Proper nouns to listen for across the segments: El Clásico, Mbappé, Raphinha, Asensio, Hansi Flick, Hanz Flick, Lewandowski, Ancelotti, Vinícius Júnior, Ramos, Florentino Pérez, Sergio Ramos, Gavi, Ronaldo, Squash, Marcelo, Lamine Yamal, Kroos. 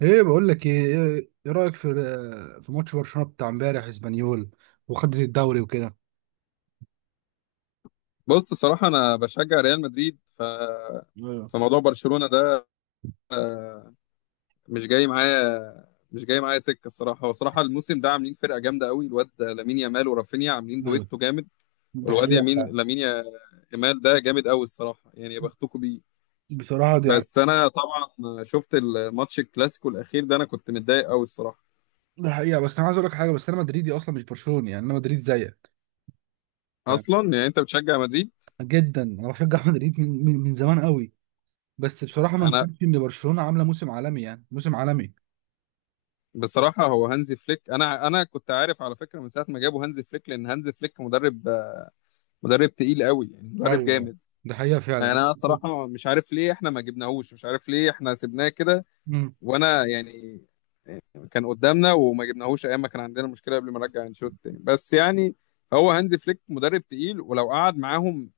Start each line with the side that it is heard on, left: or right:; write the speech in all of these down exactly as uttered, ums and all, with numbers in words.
right: ايه بقول لك ايه ايه إيه رايك في آه، في ماتش برشلونه بتاع امبارح اسبانيول وخدت الدوري وكده.
left: بص، صراحة أنا بشجع ريال مدريد، ف
right: ايوه
left: فموضوع برشلونة ده، آه، مش جاي معايا مش جاي معايا سكة الصراحة. هو صراحة الموسم ده عاملين فرقة جامدة قوي. الواد لامين يامال ورافينيا عاملين
right: ايوه،
left: دويتو جامد.
right: ده
left: والواد
right: حقيقة
left: يمين
right: فعلا.
left: لامين يا- يامال ده جامد قوي الصراحة، يعني يا بختكوا بيه.
right: بصراحة دي ح-
left: بس أنا طبعا شفت الماتش الكلاسيكو الأخير ده، أنا كنت متضايق قوي الصراحة.
right: ده حقيقة، بس أنا عايز أقول لك حاجة. بس أنا مدريدي أصلا، مش برشلوني، يعني أنا مدريد زيك. ف-
left: أصلا يعني أنت بتشجع مدريد.
right: جدا أنا بشجع مدريد من من, من زمان قوي. بس بصراحة ما
left: أنا
right: نكونش إن برشلونة عاملة موسم عالمي، يعني موسم عالمي.
left: بصراحة هو هانزي فليك، أنا أنا كنت عارف على فكرة من ساعة ما جابوا هانزي فليك، لأن هانزي فليك مدرب مدرب تقيل قوي، يعني مدرب
right: أيوه
left: جامد.
right: ده حقيقة
left: يعني
right: فعلا.
left: انا صراحه مش عارف ليه احنا ما جبناهوش، مش عارف ليه احنا سيبناه كده.
right: مم.
left: وانا يعني كان قدامنا وما جبناهوش ايام ما كان عندنا مشكله قبل ما نرجع انشيلوتي تاني، بس يعني هو هانزي فليك مدرب تقيل، ولو قعد معاهم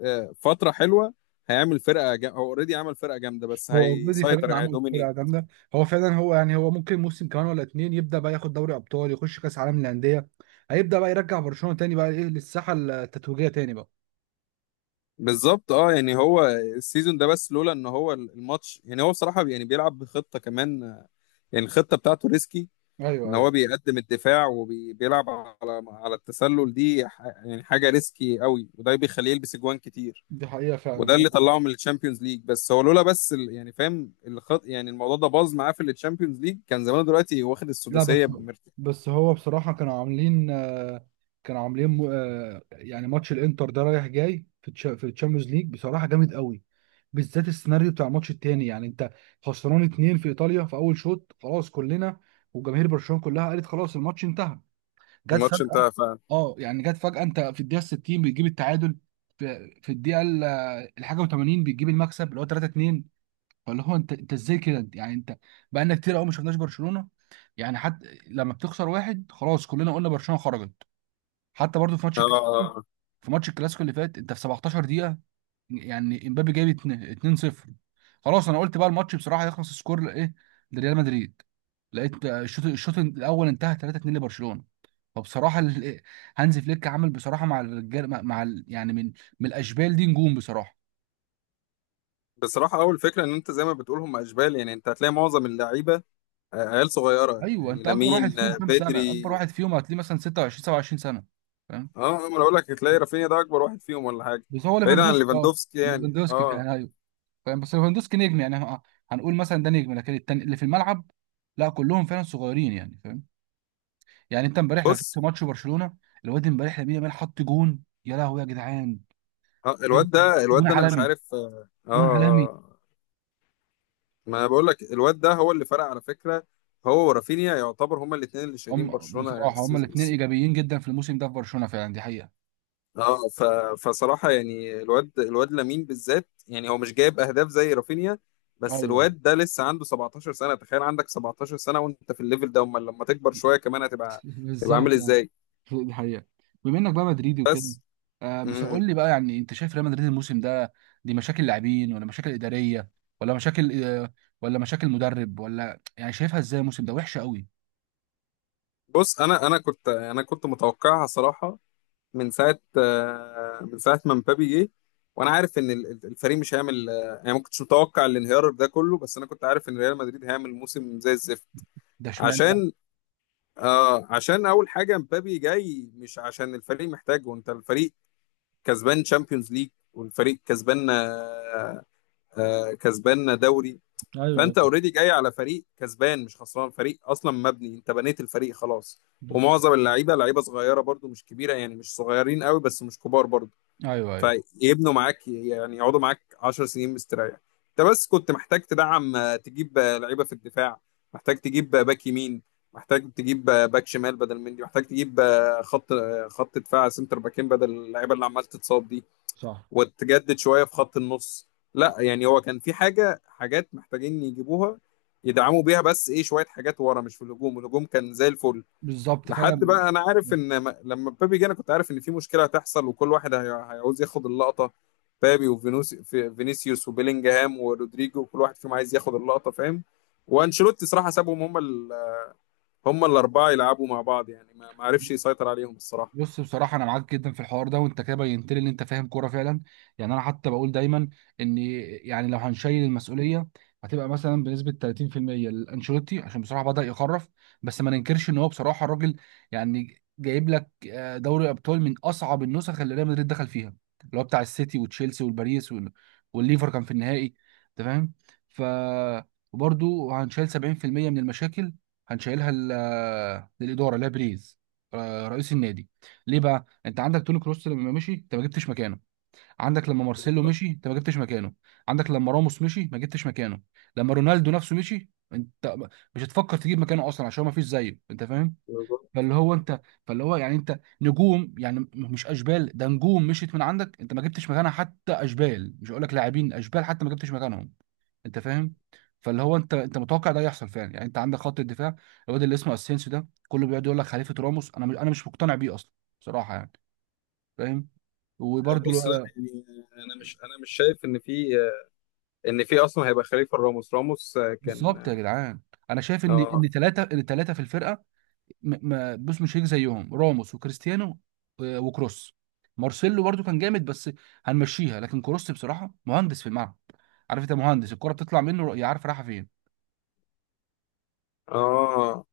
left: آه، فتره حلوه هيعمل فرقه جا... هو اوريدي عمل فرقه جامده، بس
right: هو اوريدي فعلا
left: هيسيطر يعني
right: عمل
left: هيدومينيت.
right: فرقه جامده، هو فعلا، هو يعني هو ممكن موسم كمان ولا اتنين يبدا بقى ياخد دوري ابطال، يخش كاس عالم للانديه. هيبدا بقى يرجع برشلونه تاني بقى ايه، للساحه التتويجيه تاني بقى.
left: بالظبط اه، يعني هو السيزون ده، بس لولا ان هو الماتش يعني، هو بصراحه يعني بيلعب بخطه كمان، آه، يعني الخطه بتاعته ريسكي،
right: ايوه
left: ان
right: ايوه،
left: هو بيقدم الدفاع وبيلعب على على التسلل. دي ح- يعني حاجه ريسكي قوي، وده بيخليه يلبس اجوان كتير،
right: دي حقيقه فعلا.
left: وده اللي
right: هو
left: طلعه من الشامبيونز ليج. بس هو لولا بس ال- يعني فاهم الخط، يعني الموضوع ده باظ معاه في الشامبيونز ليج، كان زمانه دلوقتي واخد
right: لا.
left: السداسيه
right: بس
left: بمرتاح.
right: بس هو بصراحه كانوا عاملين آه، كانوا عاملين م- آه، يعني ماتش الانتر ده رايح جاي في تش- في الشامبيونز ليج بصراحه جامد قوي. بالذات السيناريو بتاع الماتش التاني، يعني انت خسران اتنين في ايطاليا في اول شوط، خلاص كلنا. وجماهير برشلونه كلها قالت خلاص الماتش انتهى. جت
left: الماتش
right: فجأة.
left: انتهى فعلا.
right: اه يعني جت فجأة، انت في الدقيقة ستين بتجيب التعادل. في في الدقيقة ال- الحاجة وتمانين بتجيب المكسب اللي هو تلاته اتنين. فاللي هو انت، انت ازاي كده انت- يعني انت بقالنا كتير قوي ما شفناش برشلونة. يعني حتى لما بتخسر واحد خلاص كلنا قلنا برشلونة خرجت. حتى برضو في ماتش الك-
left: آه،
right: في ماتش الكلاسيكو اللي فات، انت في سبعة عشر دقيقة يعني امبابي جايب اتنين- 2-0. خلاص انا قلت بقى الماتش بصراحه هيخلص سكور ايه لريال مدريد. لقيت الشوط الشوط الاول انتهى ثلاثة اثنين لبرشلونه. فبصراحه ال- هانز فليك عامل بصراحه مع الرجال، مع مع ال- يعني من من الاشبال دي نجوم بصراحه.
left: بصراحه اول فكره ان انت زي ما بتقول هم اشبال، يعني انت هتلاقي معظم اللعيبه آه، عيال صغيره،
right: ايوه.
left: يعني
right: انت اكبر واحد
left: لامين
right: فيهم
left: آه،
right: كام سنه؟
left: بدري.
right: اكبر واحد فيهم هتلاقيه مثلا ستة وعشرين سبعة وعشرين سنه، فاهم.
left: اه، ما انا بقول لك هتلاقي رافينيا ده اكبر واحد فيهم ولا حاجه.
right: بس هو
left: بعيدا عن
right: ليفاندوسكي اه،
left: ليفاندوفسكي يعني
right: ليفاندوسكي
left: اه.
right: يعني ايوه. فاهم. بس ليفاندوسكي نجم، يعني ه- هنقول مثلا ده نجم، لكن التاني اللي في الملعب، لا، كلهم فعلا صغيرين يعني، فاهم. يعني انت امبارح لو شفت
left: بص
right: ماتش برشلونه، الواد امبارح لامين يامال حط جون، يا لهوي يا جدعان!
left: اه،
right: بجد،
left: الواد ده الواد
right: جون
left: ده انا مش
right: عالمي،
left: عارف اه اه
right: جون عالمي.
left: آه، ما انا بقول لك الواد ده هو اللي فرق على فكره. هو ورافينيا يعتبر هما الاثنين اللي شايلين
right: هم
left: برشلونه
right: بصراحه هم
left: السيز-
right: الاثنين
left: السي...
right: ايجابيين جدا في الموسم ده في برشلونه فعلا، دي حقيقه.
left: اه ف... فصراحه يعني الواد الواد لامين بالذات، يعني هو مش جايب اهداف زي رافينيا. بس
right: ايوه
left: الواد ده لسه عنده سبعتاشر سنه، تخيل عندك سبعتاشر سنه وانت في الليفل ده. امال لما تكبر شويه كمان هتبقى تبقى
right: بالظبط
left: عامل
right: يعني،
left: ازاي.
right: دي حقيقه. بما انك بقى مدريدي وكده،
left: بس
right: آه بس
left: مم.
right: قول لي بقى، يعني انت شايف ريال مدريد الموسم ده دي مشاكل لاعبين ولا مشاكل اداريه ولا مشاكل آه ولا مشاكل مدرب؟ ولا يعني شايفها ازاي الموسم ده وحشه قوي؟
left: بص انا انا كنت انا كنت متوقعها صراحه، من ساعه آه، من ساعه ما مبابي جه، وانا عارف ان ال- ال- الفريق مش هيعمل، آه، يعني ما كنتش متوقع الانهيار ده كله، بس انا كنت عارف ان ريال مدريد هيعمل موسم زي الزفت.
right: ده اشمعنى ده؟
left: عشان آه عشان اول حاجه مبابي جاي مش عشان الفريق محتاجه. وانت الفريق كسبان تشامبيونز ليج، والفريق كسبان آه آه كسبان دوري.
right: ايوه ايوه
left: فانت اوريدي جاي على فريق كسبان، مش خسران. فريق اصلا مبني، انت بنيت الفريق خلاص.
right: بالظبط.
left: ومعظم اللعيبه لعيبه صغيره برضو، مش كبيره، يعني مش صغيرين قوي بس مش كبار برضو،
right: ايوه ايوه
left: فيبنوا معاك. يعني يقعدوا معاك عشر سنين مستريح. انت بس كنت محتاج تدعم، آه، تجيب آه، لعيبه في الدفاع، محتاج تجيب آه، باك يمين، محتاج تجيب آه، باك شمال بدل مندي، محتاج تجيب آه، خط آه، خط دفاع سنتر باكين بدل اللعيبه اللي عمال تتصاب دي،
right: صح.
left: وتجدد شويه في خط النص. لا يعني هو كان في حاجه، حاجات محتاجين يجيبوها، يدعموا بيها. بس ايه، شويه حاجات ورا مش في الهجوم، الهجوم كان زي الفل.
right: بالظبط
left: لحد
right: فعلا.
left: بقى، انا عارف ان م- لما مبابي جه انا كنت عارف ان في مشكله هتحصل، وكل واحد هي- هيعوز ياخد اللقطه. مبابي وفينوس في- فينيسيوس وبيلينجهام ورودريجو كل واحد فيهم عايز ياخد اللقطه، فاهم. وانشيلوتي صراحه سابهم هم ال... هم الاربعه يلعبوا مع بعض، يعني ما ما عرفش يسيطر عليهم الصراحه.
right: بص بصراحة أنا معاك جدا في الحوار ده، وأنت كده بينت لي إن أنت فاهم كورة فعلا. يعني أنا حتى بقول دايما إن، يعني لو هنشيل المسؤولية، هتبقى مثلا بنسبة تلاتين في المية لأنشيلوتي، عشان بصراحة بدأ يخرف. بس ما ننكرش إن هو بصراحة الراجل يعني جايب لك آه، دوري أبطال من أصعب النسخ اللي ريال مدريد دخل فيها، اللي هو بتاع السيتي وتشيلسي والباريس وال- والليفر كان في النهائي، أنت فاهم. ف وبرده هنشيل سبعين في المية من المشاكل، هنشيلها لل- للإدارة، لا بريز، آه، رئيس النادي. ليه بقى انت عندك توني كروس لما مشي انت ما جبتش مكانه؟ عندك لما مارسيلو مشي انت ما جبتش مكانه. عندك لما راموس مشي ما جبتش مكانه. لما رونالدو نفسه مشي انت م- مش هتفكر تجيب مكانه اصلا عشان هو ما فيش زيه، انت فاهم. فاللي هو انت فاللي هو يعني انت نجوم، يعني م- مش اشبال، ده نجوم مشيت من عندك انت ما جبتش مكانها. حتى اشبال، مش هقول لك لاعبين اشبال، حتى ما جبتش مكانهم، انت فاهم. فاللي هو انت انت متوقع ده يحصل فعلا. يعني انت عندك خط الدفاع، الواد اللي اسمه اسينسيو ده كله بيقعد يقول لك خليفه راموس، انا مش انا مش مقتنع بيه اصلا بصراحه يعني، فاهم. وبرده
left: بص، لا يعني انا مش انا مش شايف ان في ان في اصلا هيبقى خليفه راموس. راموس
right: بالظبط يا
left: كان.
right: جدعان. انا شايف ان
left: اه،
right: ان ثلاثه ان ثلاثه في الفرقه م- ما بص مش هيك زيهم راموس وكريستيانو، و- وكروس. مارسيلو برده كان جامد بس هنمشيها، لكن كروس بصراحه مهندس في الملعب، عارف، انت مهندس الكره بتطلع منه يا عارف رايحه فين.
left: اه،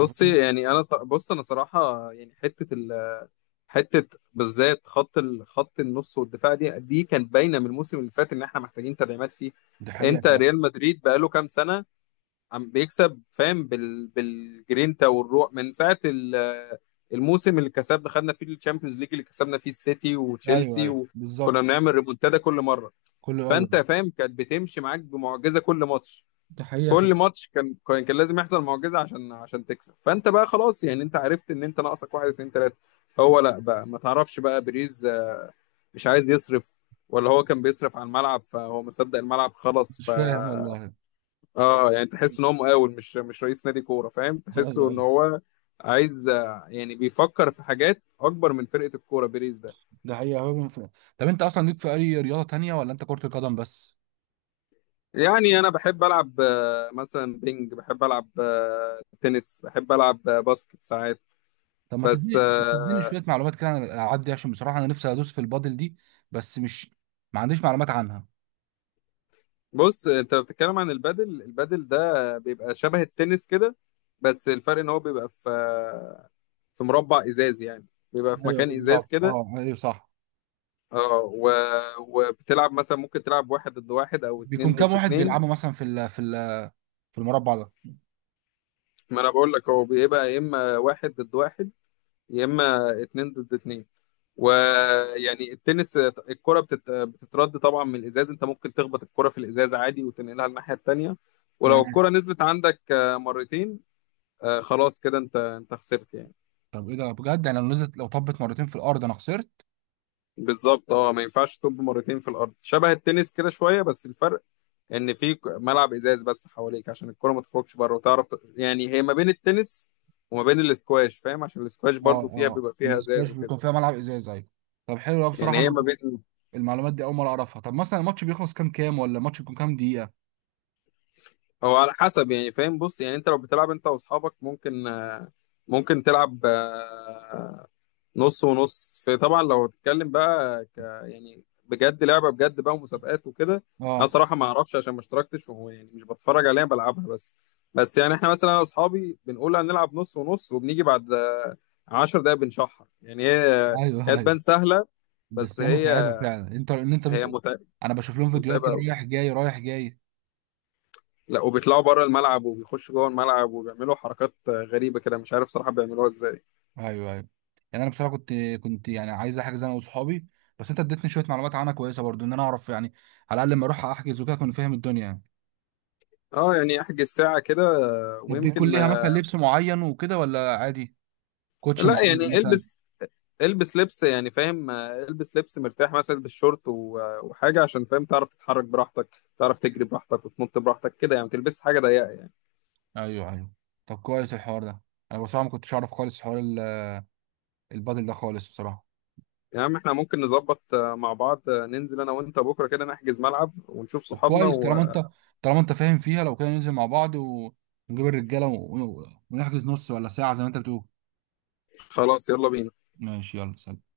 right: أنت فاهم؟
left: يعني انا ص- بص انا صراحه يعني حته ال حته بالذات خط ال- خط النص والدفاع، دي دي كانت باينه من الموسم اللي فات ان احنا محتاجين تدعيمات فيه.
right: دي حقيقه
left: انت
right: فعلا.
left: ريال مدريد بقاله كام سنه عم بيكسب، فاهم. بال بالجرينتا والروح، من ساعه ال- الموسم اللي كسبنا خدنا فيه الشامبيونز ليج، اللي كسبنا فيه السيتي
right: ايوه
left: وتشيلسي،
right: ايوه
left: وكنا
right: بالظبط،
left: بنعمل ريمونتادا كل مره.
right: كله ايوه.
left: فانت فاهم، كانت بتمشي معاك بمعجزه كل ماتش.
right: دي حقيقه
left: كل
right: فعلا.
left: ماتش كان كان كان لازم يحصل معجزه عشان عشان تكسب. فانت بقى خلاص يعني انت عرفت ان انت ناقصك واحد اتنين تلاته. هو لا بقى ما تعرفش بقى، بيريز آه، مش عايز يصرف، ولا هو كان بيصرف على الملعب فهو مصدق الملعب خلص ف
right: مش فاهم والله.
left: اه، يعني تحس ان هو مقاول، مش مش رئيس نادي كوره، فاهم.
right: ايوه
left: تحسه ان
right: ايوه،
left: هو عايز، آه، يعني بيفكر في حاجات اكبر من فرقه الكوره بيريز ده.
right: ده حقيقه هو من فاهم. طب انت اصلا ليك في اي رياضه تانية ولا انت كره القدم بس؟
left: يعني انا بحب العب آه، مثلا بينج، بحب العب آه، تنس، بحب العب آه، باسكت ساعات.
right: طب ما
left: بس
right: تديني تديني شويه معلومات كده عن الالعاب دي، عشان بصراحه انا نفسي ادوس في البادل دي، بس مش ما عنديش معلومات عنها.
left: بص، انت لو بتتكلم عن البادل، البادل ده بيبقى شبه التنس كده، بس الفرق ان هو بيبقى في في مربع ازاز، يعني بيبقى في
right: ايوه
left: مكان ازاز
right: بالظبط،
left: كده.
right: اه ايوه صح.
left: اه و... وبتلعب مثلا، ممكن تلعب واحد ضد واحد او
right: بيكون
left: اتنين
right: كام
left: ضد
right: واحد
left: اتنين.
right: بيلعبوا مثلا في ال في ال في المربع ده
left: ما انا بقول لك هو بيبقى يا اما واحد ضد واحد، يا اما اتنين ضد اتنين. ويعني التنس الكرة بتت... بتترد طبعا من الازاز، انت ممكن تخبط الكرة في الازاز عادي وتنقلها الناحية التانية. ولو
right: يعني؟
left: الكرة نزلت عندك آه، مرتين، آه، خلاص كده انت انت خسرت يعني.
right: طب ايه ده بجد، يعني لو نزلت، لو طبت مرتين في الارض انا خسرت؟
left: بالظبط اه، ما ينفعش تطب مرتين في الارض. شبه التنس كده شويه، بس الفرق ان في ك- ملعب ازاز بس حواليك عشان الكره ما تخرجش بره، وتعرف ت- يعني هي ما بين التنس وما بين الاسكواش، فاهم. عشان الاسكواش
right: اه.
left: برضو فيها،
right: اه
left: بيبقى فيها ازاز
right: الاسكواش
left: وكده،
right: بيكون فيها ملعب ازاز، ايوه. طب حلو أوي
left: يعني
right: بصراحه،
left: هي
right: مع-
left: ما بين.
right: المعلومات دي اول مره اعرفها. طب مثلا الماتش بيخلص كام كام ولا الماتش بيكون كام دقيقه؟
left: هو على حسب يعني، فاهم، بص يعني انت لو بتلعب انت واصحابك ممكن آه، ممكن تلعب آه، نص ونص. في طبعا، لو تتكلم بقى ك يعني بجد لعبة بجد بقى ومسابقات وكده. انا
right: اه
left: صراحة ما اعرفش عشان ما اشتركتش و- يعني مش بتفرج عليها، بلعبها بس. بس يعني احنا مثلا انا واصحابي بنقول هنلعب نص ونص، وبنيجي بعد آه، عشر دقايق بنشحر، يعني هي
right: ايوه
left: هي
right: ايوه.
left: تبان سهلة. بس
right: بس هي متعبه
left: هي
right: فعلا. انت ان انت
left: هي
right: بت...
left: متع-
right: انا بشوف لهم فيديوهات كده
left: متعبة.
right: رايح جاي رايح جاي.
left: لا وبيطلعوا بره الملعب وبيخشوا جوه الملعب، وبيعملوا حركات غريبة كده مش عارف صراحة بيعملوها ازاي.
right: ايوه ايوه. يعني انا بصراحه كنت كنت يعني عايز احجز انا واصحابي، بس انت اديتني شويه معلومات عنها كويسه برضو، ان انا اعرف يعني، على الاقل لما اروح احجز وكده اكون فاهم الدنيا يعني.
left: اه يعني احجز ساعة كده
right: طب بيكون
left: ويمكن.
right: ليها مثلا لبس معين وكده ولا عادي؟ كوتش
left: لا
right: معين
left: يعني
right: مثلا؟
left: البس البس لبس يعني، فاهم. البس لبس مرتاح، مثلا البس شورت و- وحاجة عشان، فاهم، تعرف تتحرك براحتك، تعرف تجري براحتك وتنط براحتك كده. يعني ما تلبس حاجة ضيقة يعني.
right: ايوه ايوه. طب كويس الحوار ده، انا بصراحه ما كنتش اعرف خالص حوار ال- البادل ده خالص بصراحه.
left: يا عم احنا ممكن نظبط مع بعض، ننزل انا وانت بكرة كده نحجز ملعب ونشوف
right: طب
left: صحابنا.
right: كويس، طالما انت طالما انت فاهم فيها، لو كده ننزل مع بعض و- ونجيب الرجاله و- ونحجز نص ولا ساعه زي ما انت بتقول.
left: وخلاص يلا بينا.
right: ماشي، يلا سلام.